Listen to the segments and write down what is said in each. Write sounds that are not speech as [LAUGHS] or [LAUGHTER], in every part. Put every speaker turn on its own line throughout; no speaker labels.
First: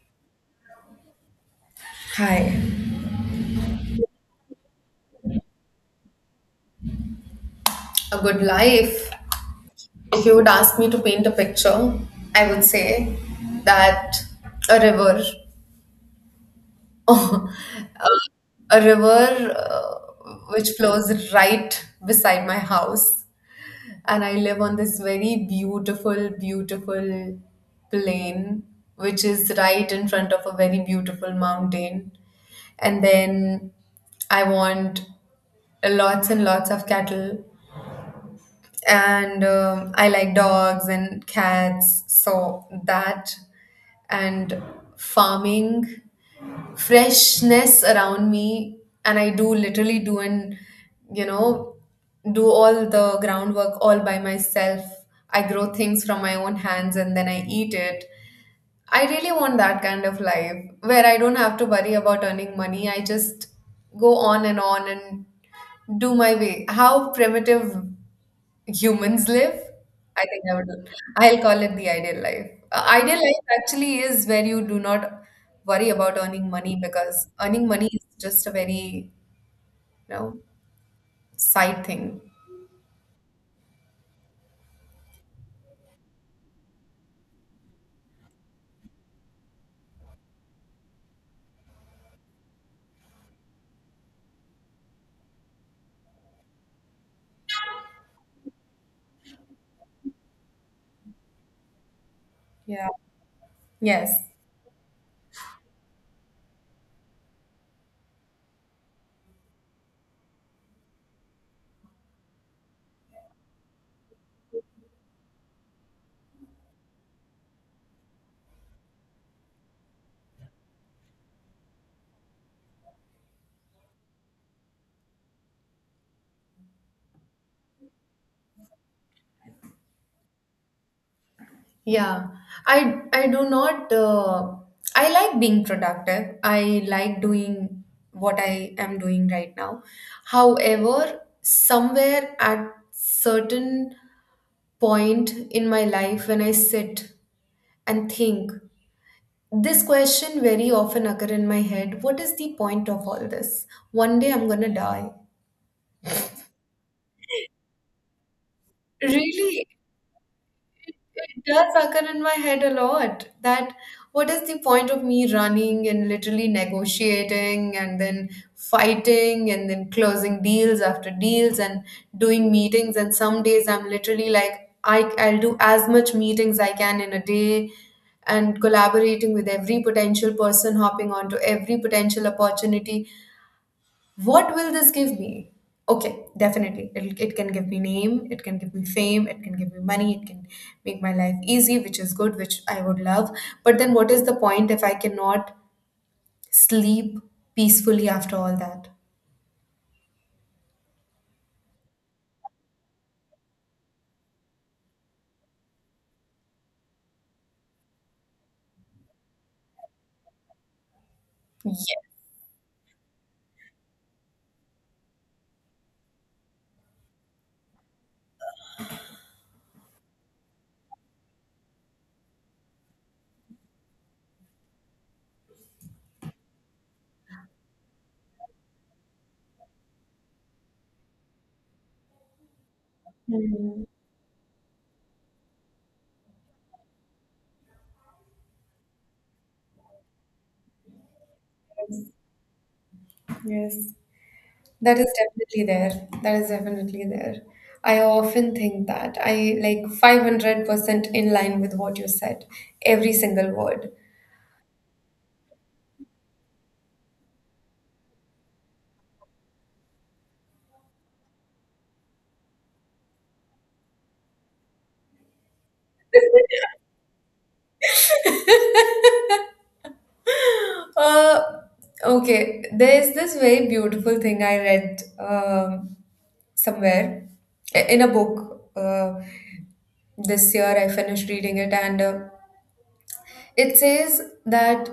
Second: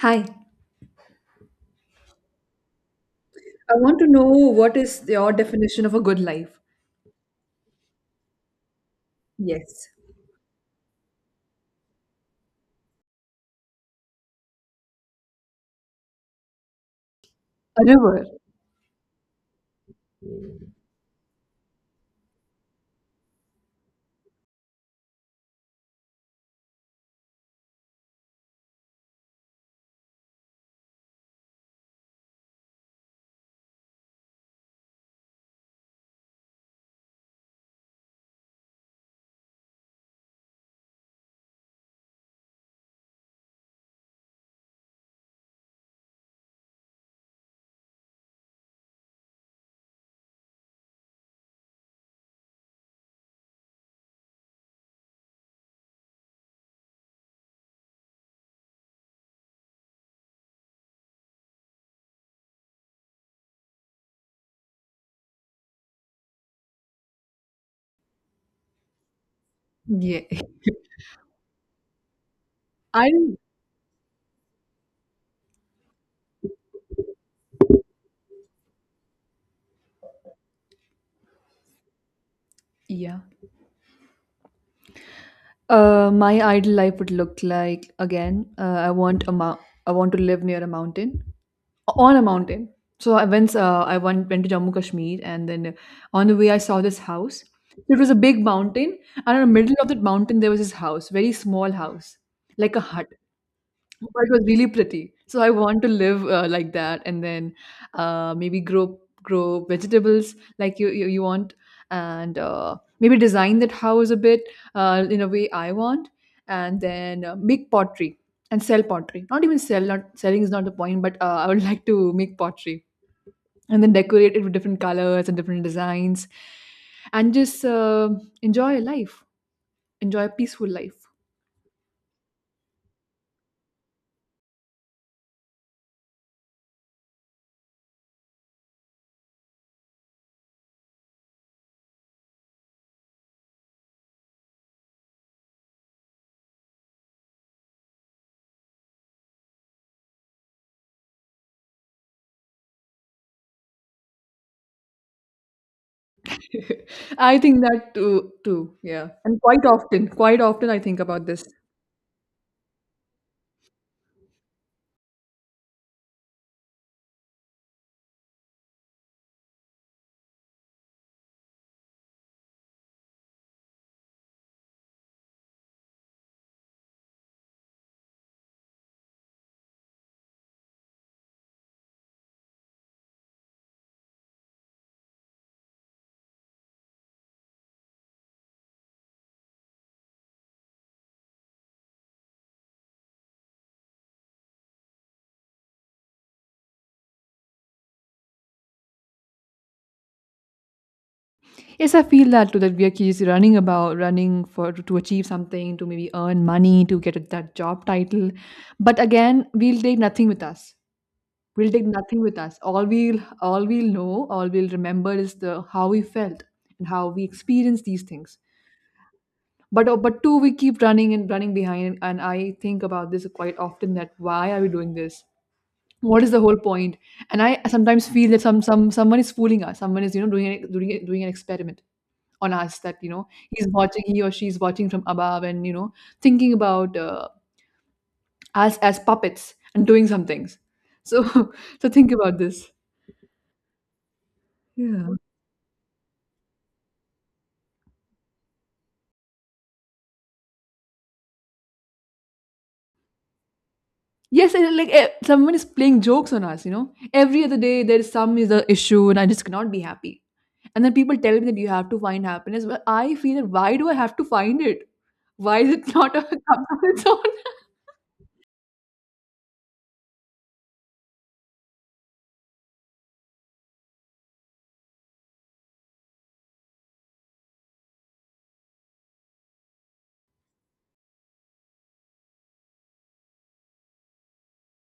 Hi.
Hi,
I want to know what is your definition of a good life?
a good life.
Yes.
If you would ask me to paint a picture, I would say that a river, [LAUGHS]
A
a
river.
river which flows right beside my house, and I live on this very beautiful, beautiful plain which is right in front of a very beautiful mountain. And then I want lots and lots of cattle and I like dogs and cats, so that and farming, freshness around me, and I do literally do and you know do all the groundwork all by myself. I grow things from my own hands and then I eat it. I really want that kind of life where I don't have to worry about earning money. I just go on and do my way. How primitive humans live. I
Yeah.
think I would. I'll call it the ideal life.
I
Ideal life actually is where you do not worry about earning money because earning money is just a very, you know, side thing.
yeah. My ideal life would look like again. I want a I want to live near a mountain, on a mountain. I went to Jammu Kashmir, and then on the way I saw this house. It was a big mountain, and in the middle of that mountain there was this house, very small house, like a
Yeah.
hut.
Yes.
But it was really pretty. So I want to live like that, and then maybe grow vegetables like you want, and maybe design that house a bit in a way I want, and then make pottery and sell pottery. Not even sell. Not selling is not the point, but I would [LAUGHS] like to make pottery and then decorate it with different colors and different designs, and just enjoy life, enjoy a peaceful life.
Yeah. I do not. I like being productive. I like doing what I am doing right now. However, somewhere at certain point in my life when I sit and think, this question very often occur in my head. What is the point of all this? One day I'm gonna die.
[LAUGHS] I think that too. Yeah. And
Really,
quite often I think about
it
this.
does occur in my head a lot that what is the point of me running and literally negotiating and then fighting and then closing deals after deals and doing meetings, and some days I'm literally like I'll do as much meetings I can in a day and collaborating with every potential person, hopping onto every potential opportunity. What will this give me? Okay, definitely. It can give me name, it can give me fame, it can give me money, it can make my life easy, which is good, which I would love. But then what is the point if I cannot sleep peacefully after all that?
Yes, I feel that too. That we are keys running about, running for to achieve something, to maybe earn money, to get that job title. But again, we'll take nothing with us. We'll
Yeah.
take nothing with us. All we'll know, all we'll remember is the how we felt and how we experienced these things. But two, we keep running and running behind. And I think about this quite often. That why are we doing this? What is the whole point? And I sometimes feel that someone is fooling us, someone is, you know, doing doing doing an experiment on us. That, you know, he's
Mm,
watching, he or she's watching from above, and, you know, thinking about us as puppets and doing some things. So [LAUGHS] so think about this.
yes. That
Yeah.
is definitely there. That is definitely there. I often think that. I like 500% in line with what you said, every single word.
Yes. And like someone is playing jokes on us, you know. Every other day there is some, is a issue, and I just cannot be happy. And then people tell me that you have to find happiness, but I feel that why do I have to find it? Why is it not [LAUGHS] a come on its own? [LAUGHS]
Uh, okay. There's this very beautiful thing I read somewhere, in a book. This year I finished reading it, and it says that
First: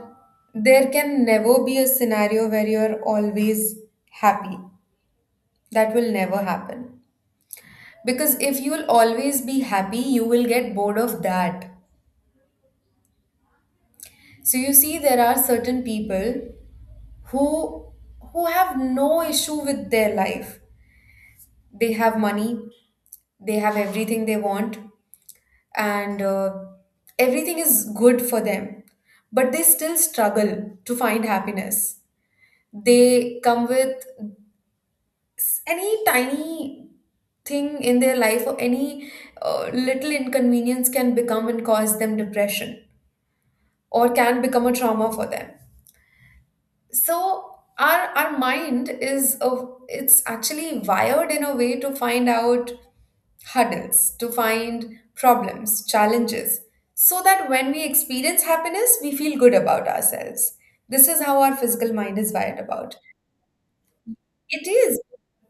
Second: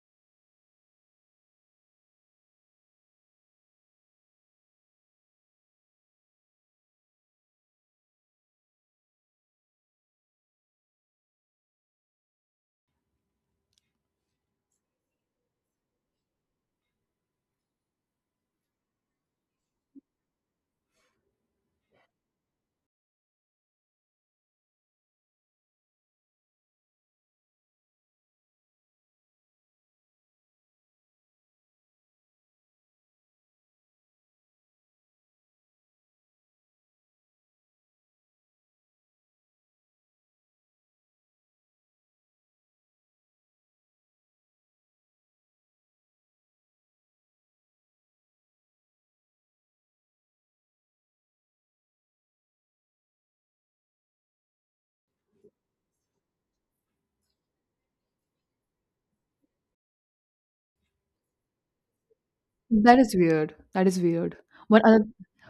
there can never be a scenario where you're always happy. That will never happen. Because if you'll always be happy, you will get bored of that. So you see, there are certain people who have no issue with their life, they have money, they have everything they want, and everything is good for them, but they still struggle to find happiness. They come with any tiny thing in their life, or any little inconvenience can become and cause them depression or can become a trauma for them. So our mind is a, it's actually wired in a way to find out hurdles, to find problems, challenges, so that when we experience happiness we feel good about ourselves. This is how our physical mind is wired about.
That is weird. That is weird.
It
One
is.
other,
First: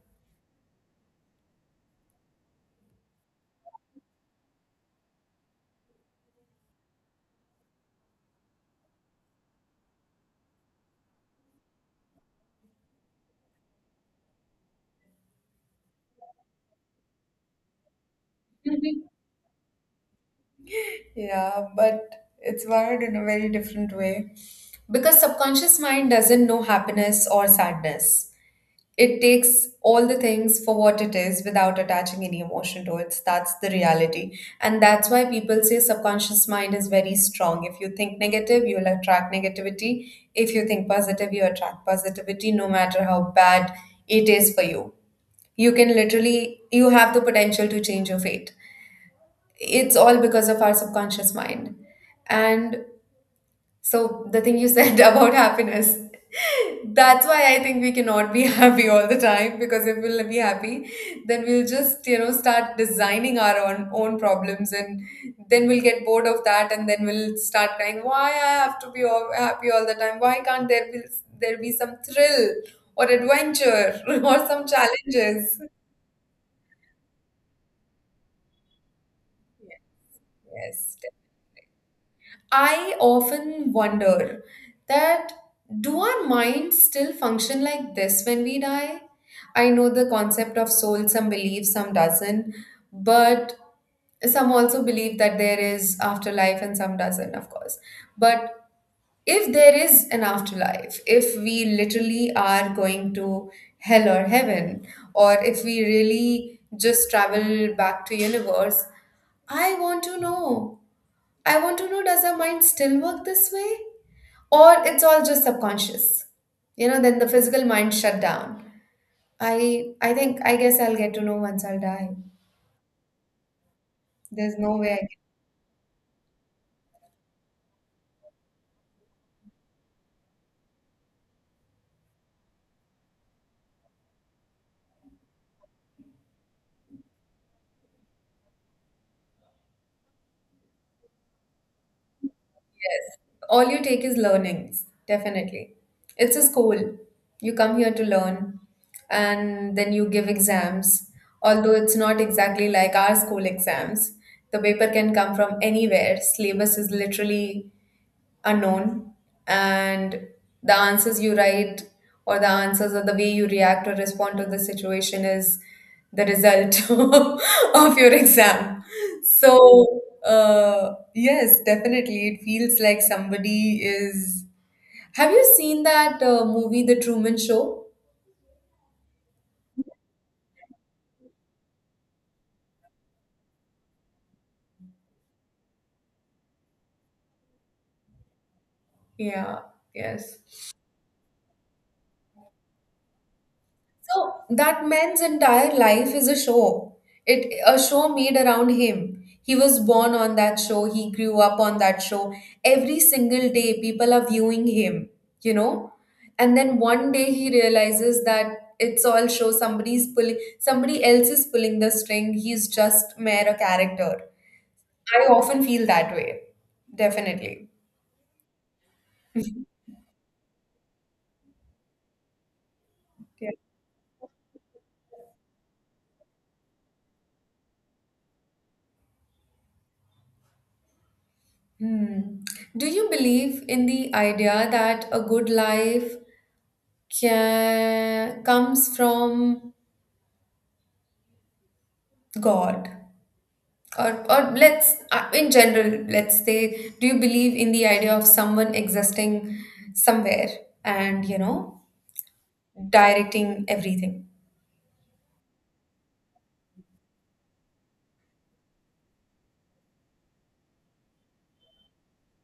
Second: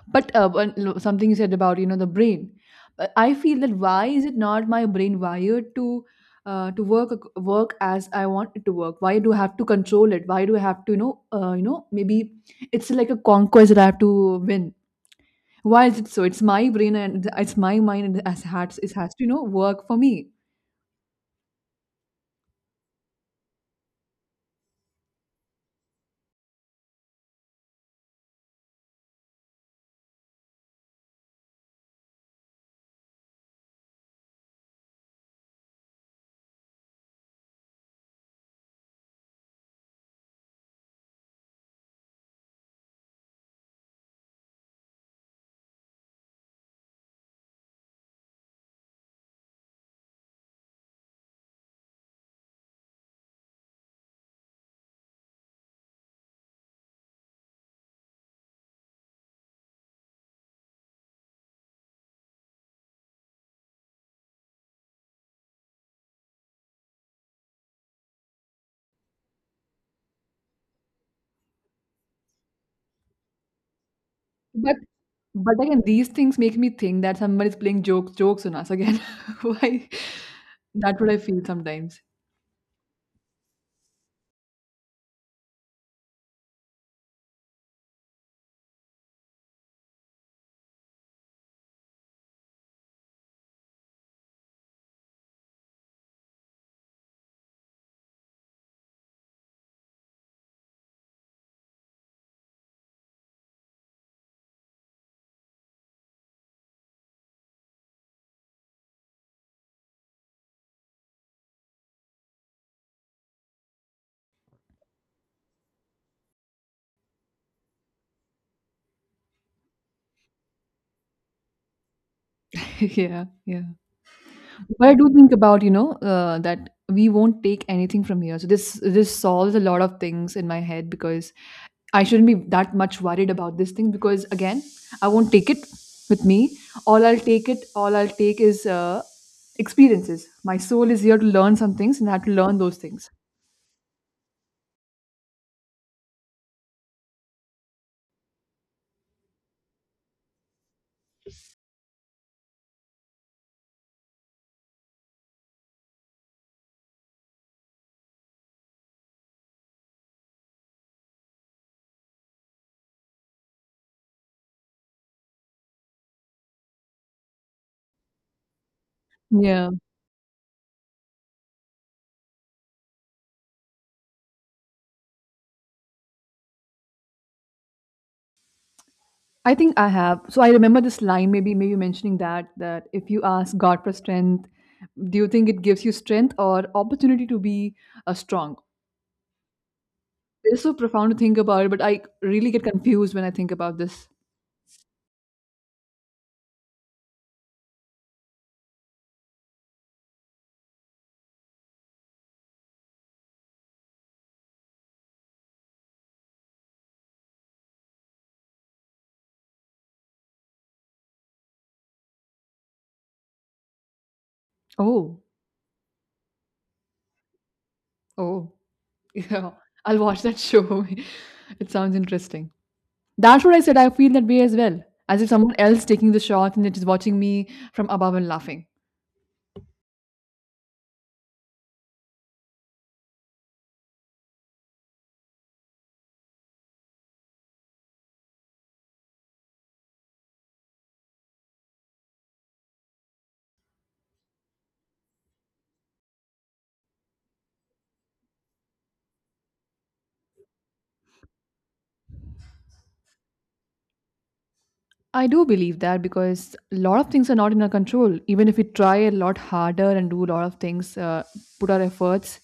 but one, something you said about, you know, the brain. I feel that why is it not my brain wired to work work as I want it to work? Why do I have to control it? Why do I have to, you know, maybe it's like a conquest that I have to win. Why is it so? It's my brain and it's my mind, and it has to, you know, work for me.
[LAUGHS] Yeah, but it's wired in a very different way, because subconscious mind doesn't know happiness or sadness. It takes all the things for what it is without attaching any emotion to it. That's the reality. And that's why people say subconscious mind is very strong. If you think negative, you'll attract negativity. If you think positive, you attract positivity, no matter how bad it is for you. You can literally, you have the potential to change your fate. It's all because of our subconscious mind. And so the thing you said [LAUGHS] about happiness, that's why I think we cannot be [LAUGHS] happy all the time, because if we'll be happy, then we'll just, you know, start designing our own problems, and then we'll get bored of that, and then we'll start crying, why I have to be all, happy all the time? Why can't there be some thrill or adventure [LAUGHS] or some
But but
challenges?
again, these things make me think that somebody's playing jokes on us again. [LAUGHS] Why?
Yes,
That's what I feel sometimes.
I often wonder that do our minds still function like this when we die? I know the concept of soul, some believe, some doesn't, but some also believe that there is afterlife and some doesn't, of course. But if there is an afterlife, if we literally are going to hell or heaven, or if we really just travel back to universe, I want to know, does our mind still work this way? Or it's all just subconscious? You know, then the physical mind shut down. I think I guess I'll get to know once I'll die.
[LAUGHS] Yeah, yeah.
There's no
But
way
I
I can.
do think about, you know, that we won't take anything from here. So this solves a lot of things in my head, because I shouldn't be that much worried about this thing, because again, I won't take it with me. All I'll take is experiences. My soul is here to learn some things and I have to learn those things.
All you take is learnings, definitely. It's a school. You come here to learn and then you give exams. Although it's not exactly like our school exams. The paper can come from anywhere. Syllabus is literally unknown, and the answers you write, or the answers, or the way you react or respond to the situation is the result [LAUGHS] of your exam. So
Yeah.
yes, definitely it feels like somebody is. Have you seen that movie, The Truman Show?
I think I have. So I remember this line, maybe mentioning that if you ask God for strength, do you think it gives you strength or opportunity to be strong?
Yeah, yes.
It's so profound to think about it, but I really get confused when I think about this.
So that man's entire life is a show. It a show made around him. He was born on that show, he grew up on that show. Every single day people are viewing him, you know? And then one day he realizes that it's all show, somebody else is pulling the string, he's just mere a character.
Oh,
I often feel that way. Definitely.
oh, [LAUGHS] yeah. I'll watch that show. [LAUGHS] It sounds interesting. That's
Yeah.
what I said. I feel that way as well, as if someone else taking the shot and it is watching me from above and laughing.
Hmm. Do you believe in the idea that a good life can, comes from God? Or let's, in general, let's say, do you believe in the idea of someone existing somewhere and, you know, directing everything?
I do believe that, because a lot of things are not in our control. Even if we try a lot harder and do a lot of things, put our efforts,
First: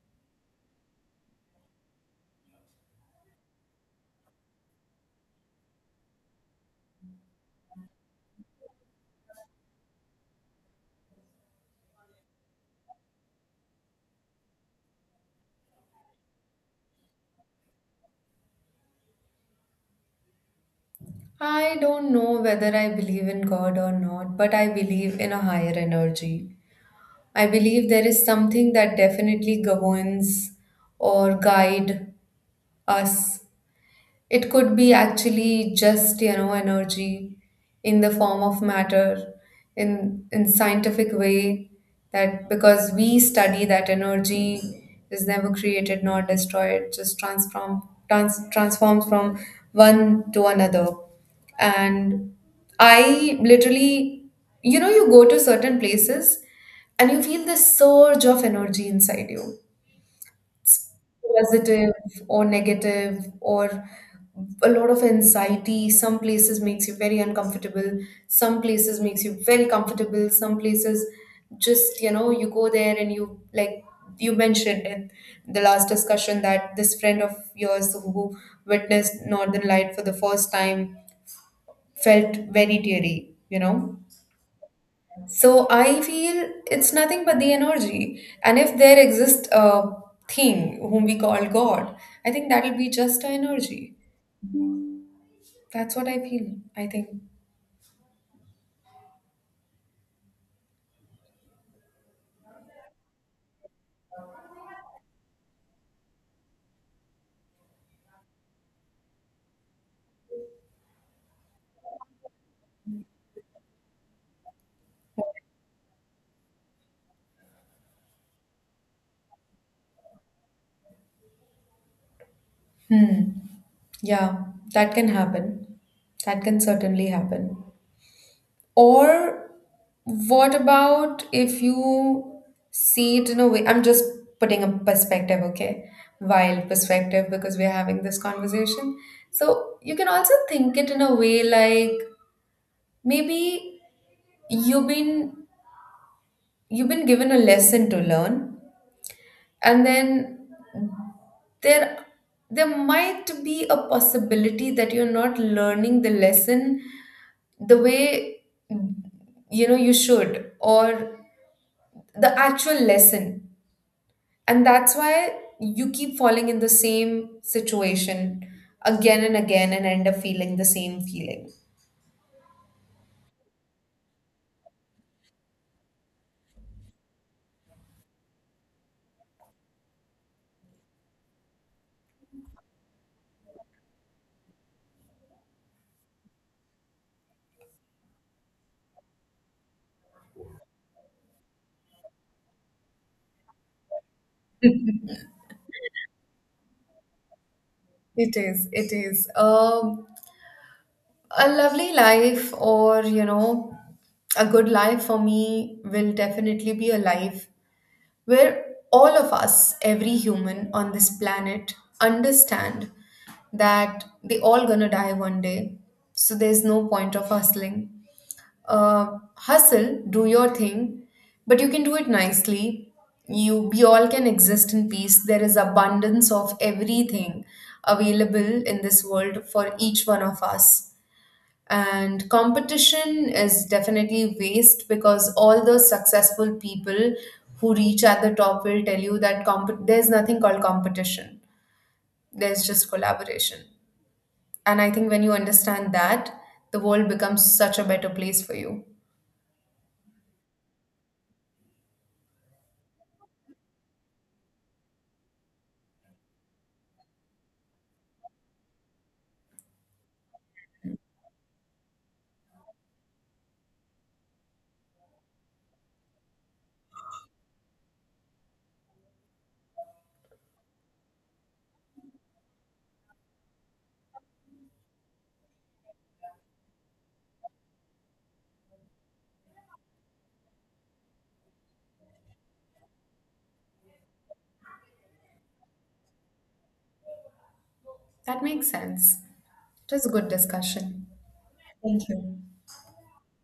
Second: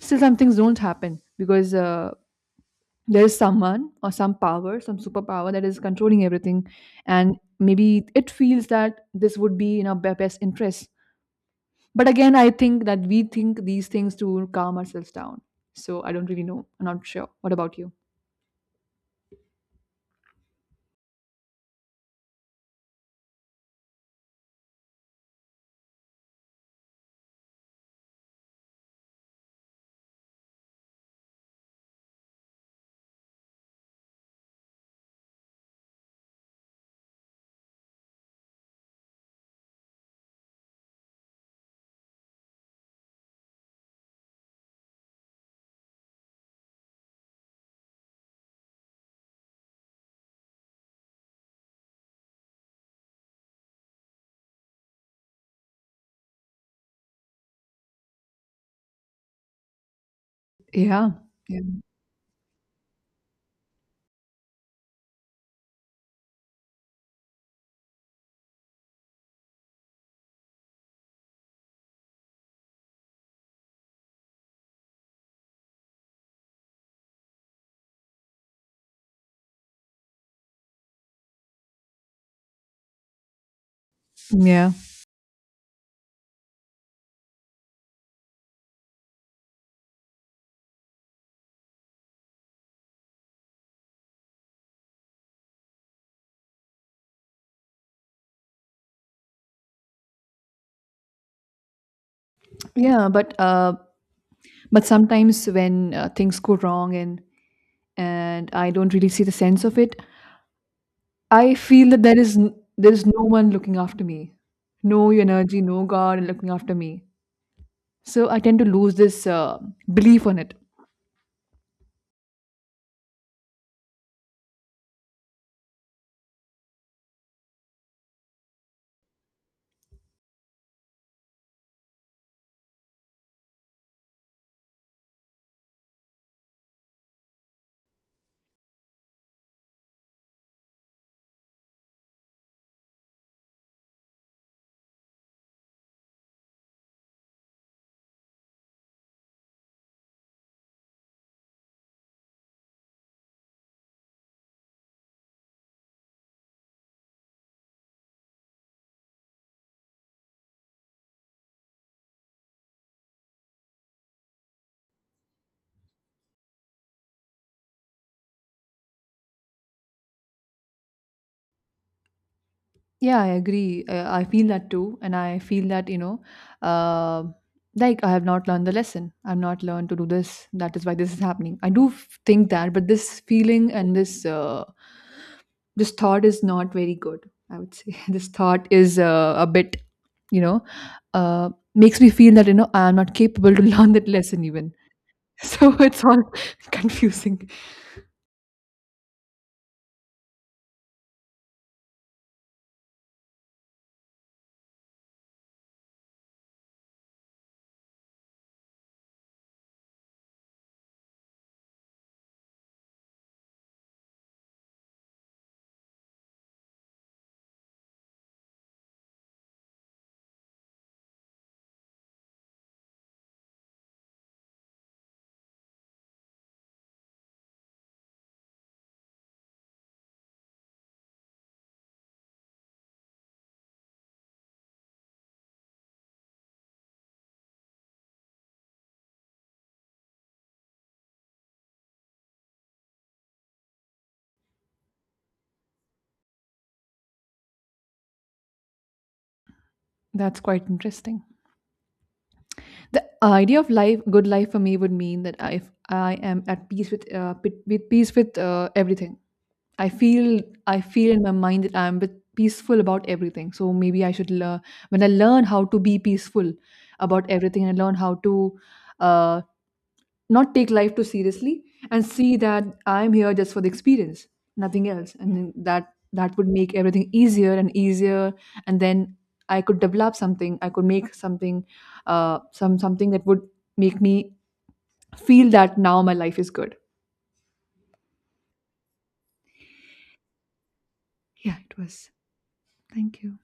still some things don't happen because there is someone or some power, some superpower that is controlling everything. And maybe it feels that this would be in our best interest. But again, I think that we think these things to calm ourselves down. So I don't really know. I'm not sure. What about you?
I don't know whether I believe in God or not, but I believe in a higher energy. I believe there is something that definitely governs or guide us. It could be actually just, you know, energy in the form of matter, in scientific way, that because we study that energy is never created nor destroyed, just transform, transforms from one to another. And I literally, you know, you go to certain places and you feel this surge of energy inside you.
Yeah. Yeah.
Positive or negative or a lot of anxiety. Some places makes you very uncomfortable. Some places makes you very comfortable. Some places just, you know, you go there and you like you mentioned in the last discussion that this friend of yours who witnessed Northern Light for the first time felt very teary, you know?
Yeah.
So I feel it's nothing but the energy. And if there exists a thing whom we call God, I think that'll be just a energy. That's what I feel, I think.
Yeah, but sometimes when things go wrong, and I don't really see the sense of it, I feel that there is there is no one looking after me, no energy, no god looking after me. So I tend to lose this belief on it.
Hmm. Yeah, that can happen. That can certainly happen. Or what about if you see it in a way? I'm just putting a perspective, okay? Wild perspective because we're having this conversation. So you can also think it in a way like maybe you've been you've been given a lesson to learn, and then there there might be a possibility that you're not learning the lesson the way, you know, you should, or the actual lesson, and that's why you keep falling in the same situation again and again and end up feeling the same feeling.
Yeah, I agree. I feel that too, and I feel that, you know, uh, like I have not learned the lesson, I've not learned to do this, that is why this is happening. I do think that. But this feeling and this this thought is not very good, I would say. [LAUGHS] This thought is a bit, you know, uh, makes me feel that, you know, I'm not capable to [LAUGHS] learn that lesson even. [LAUGHS] So it's all [LAUGHS] confusing.
It is, it is. A lovely life, or you know, a good life for me will definitely be a life where all of us, every human on this planet, understand that they all gonna die one day. So there's no point of hustling. Hustle, do your thing, but you can do it nicely. You we all can exist in peace. There is abundance of everything available in this world for each one of us, and competition is definitely waste, because all those successful people who reach at the top will tell you that there's nothing called competition, there's just collaboration. And I think when you understand that, the world becomes such a better place for you.
That's quite interesting. The idea of life, good life for me would mean that if I am at peace with with peace with everything. i feel I feel in my mind that I'm bit peaceful about everything. So maybe I should learn, when I learn how to be peaceful about everything, and learn how to uh, not take life too seriously, and see that I'm here just for the experience, nothing else, and then that would make everything easier and easier. And then I could develop something, I could make something, something that would make me feel that now my life is good.
That makes sense. It was a good discussion.
Yeah, it
Thank
was.
you.
Thank you.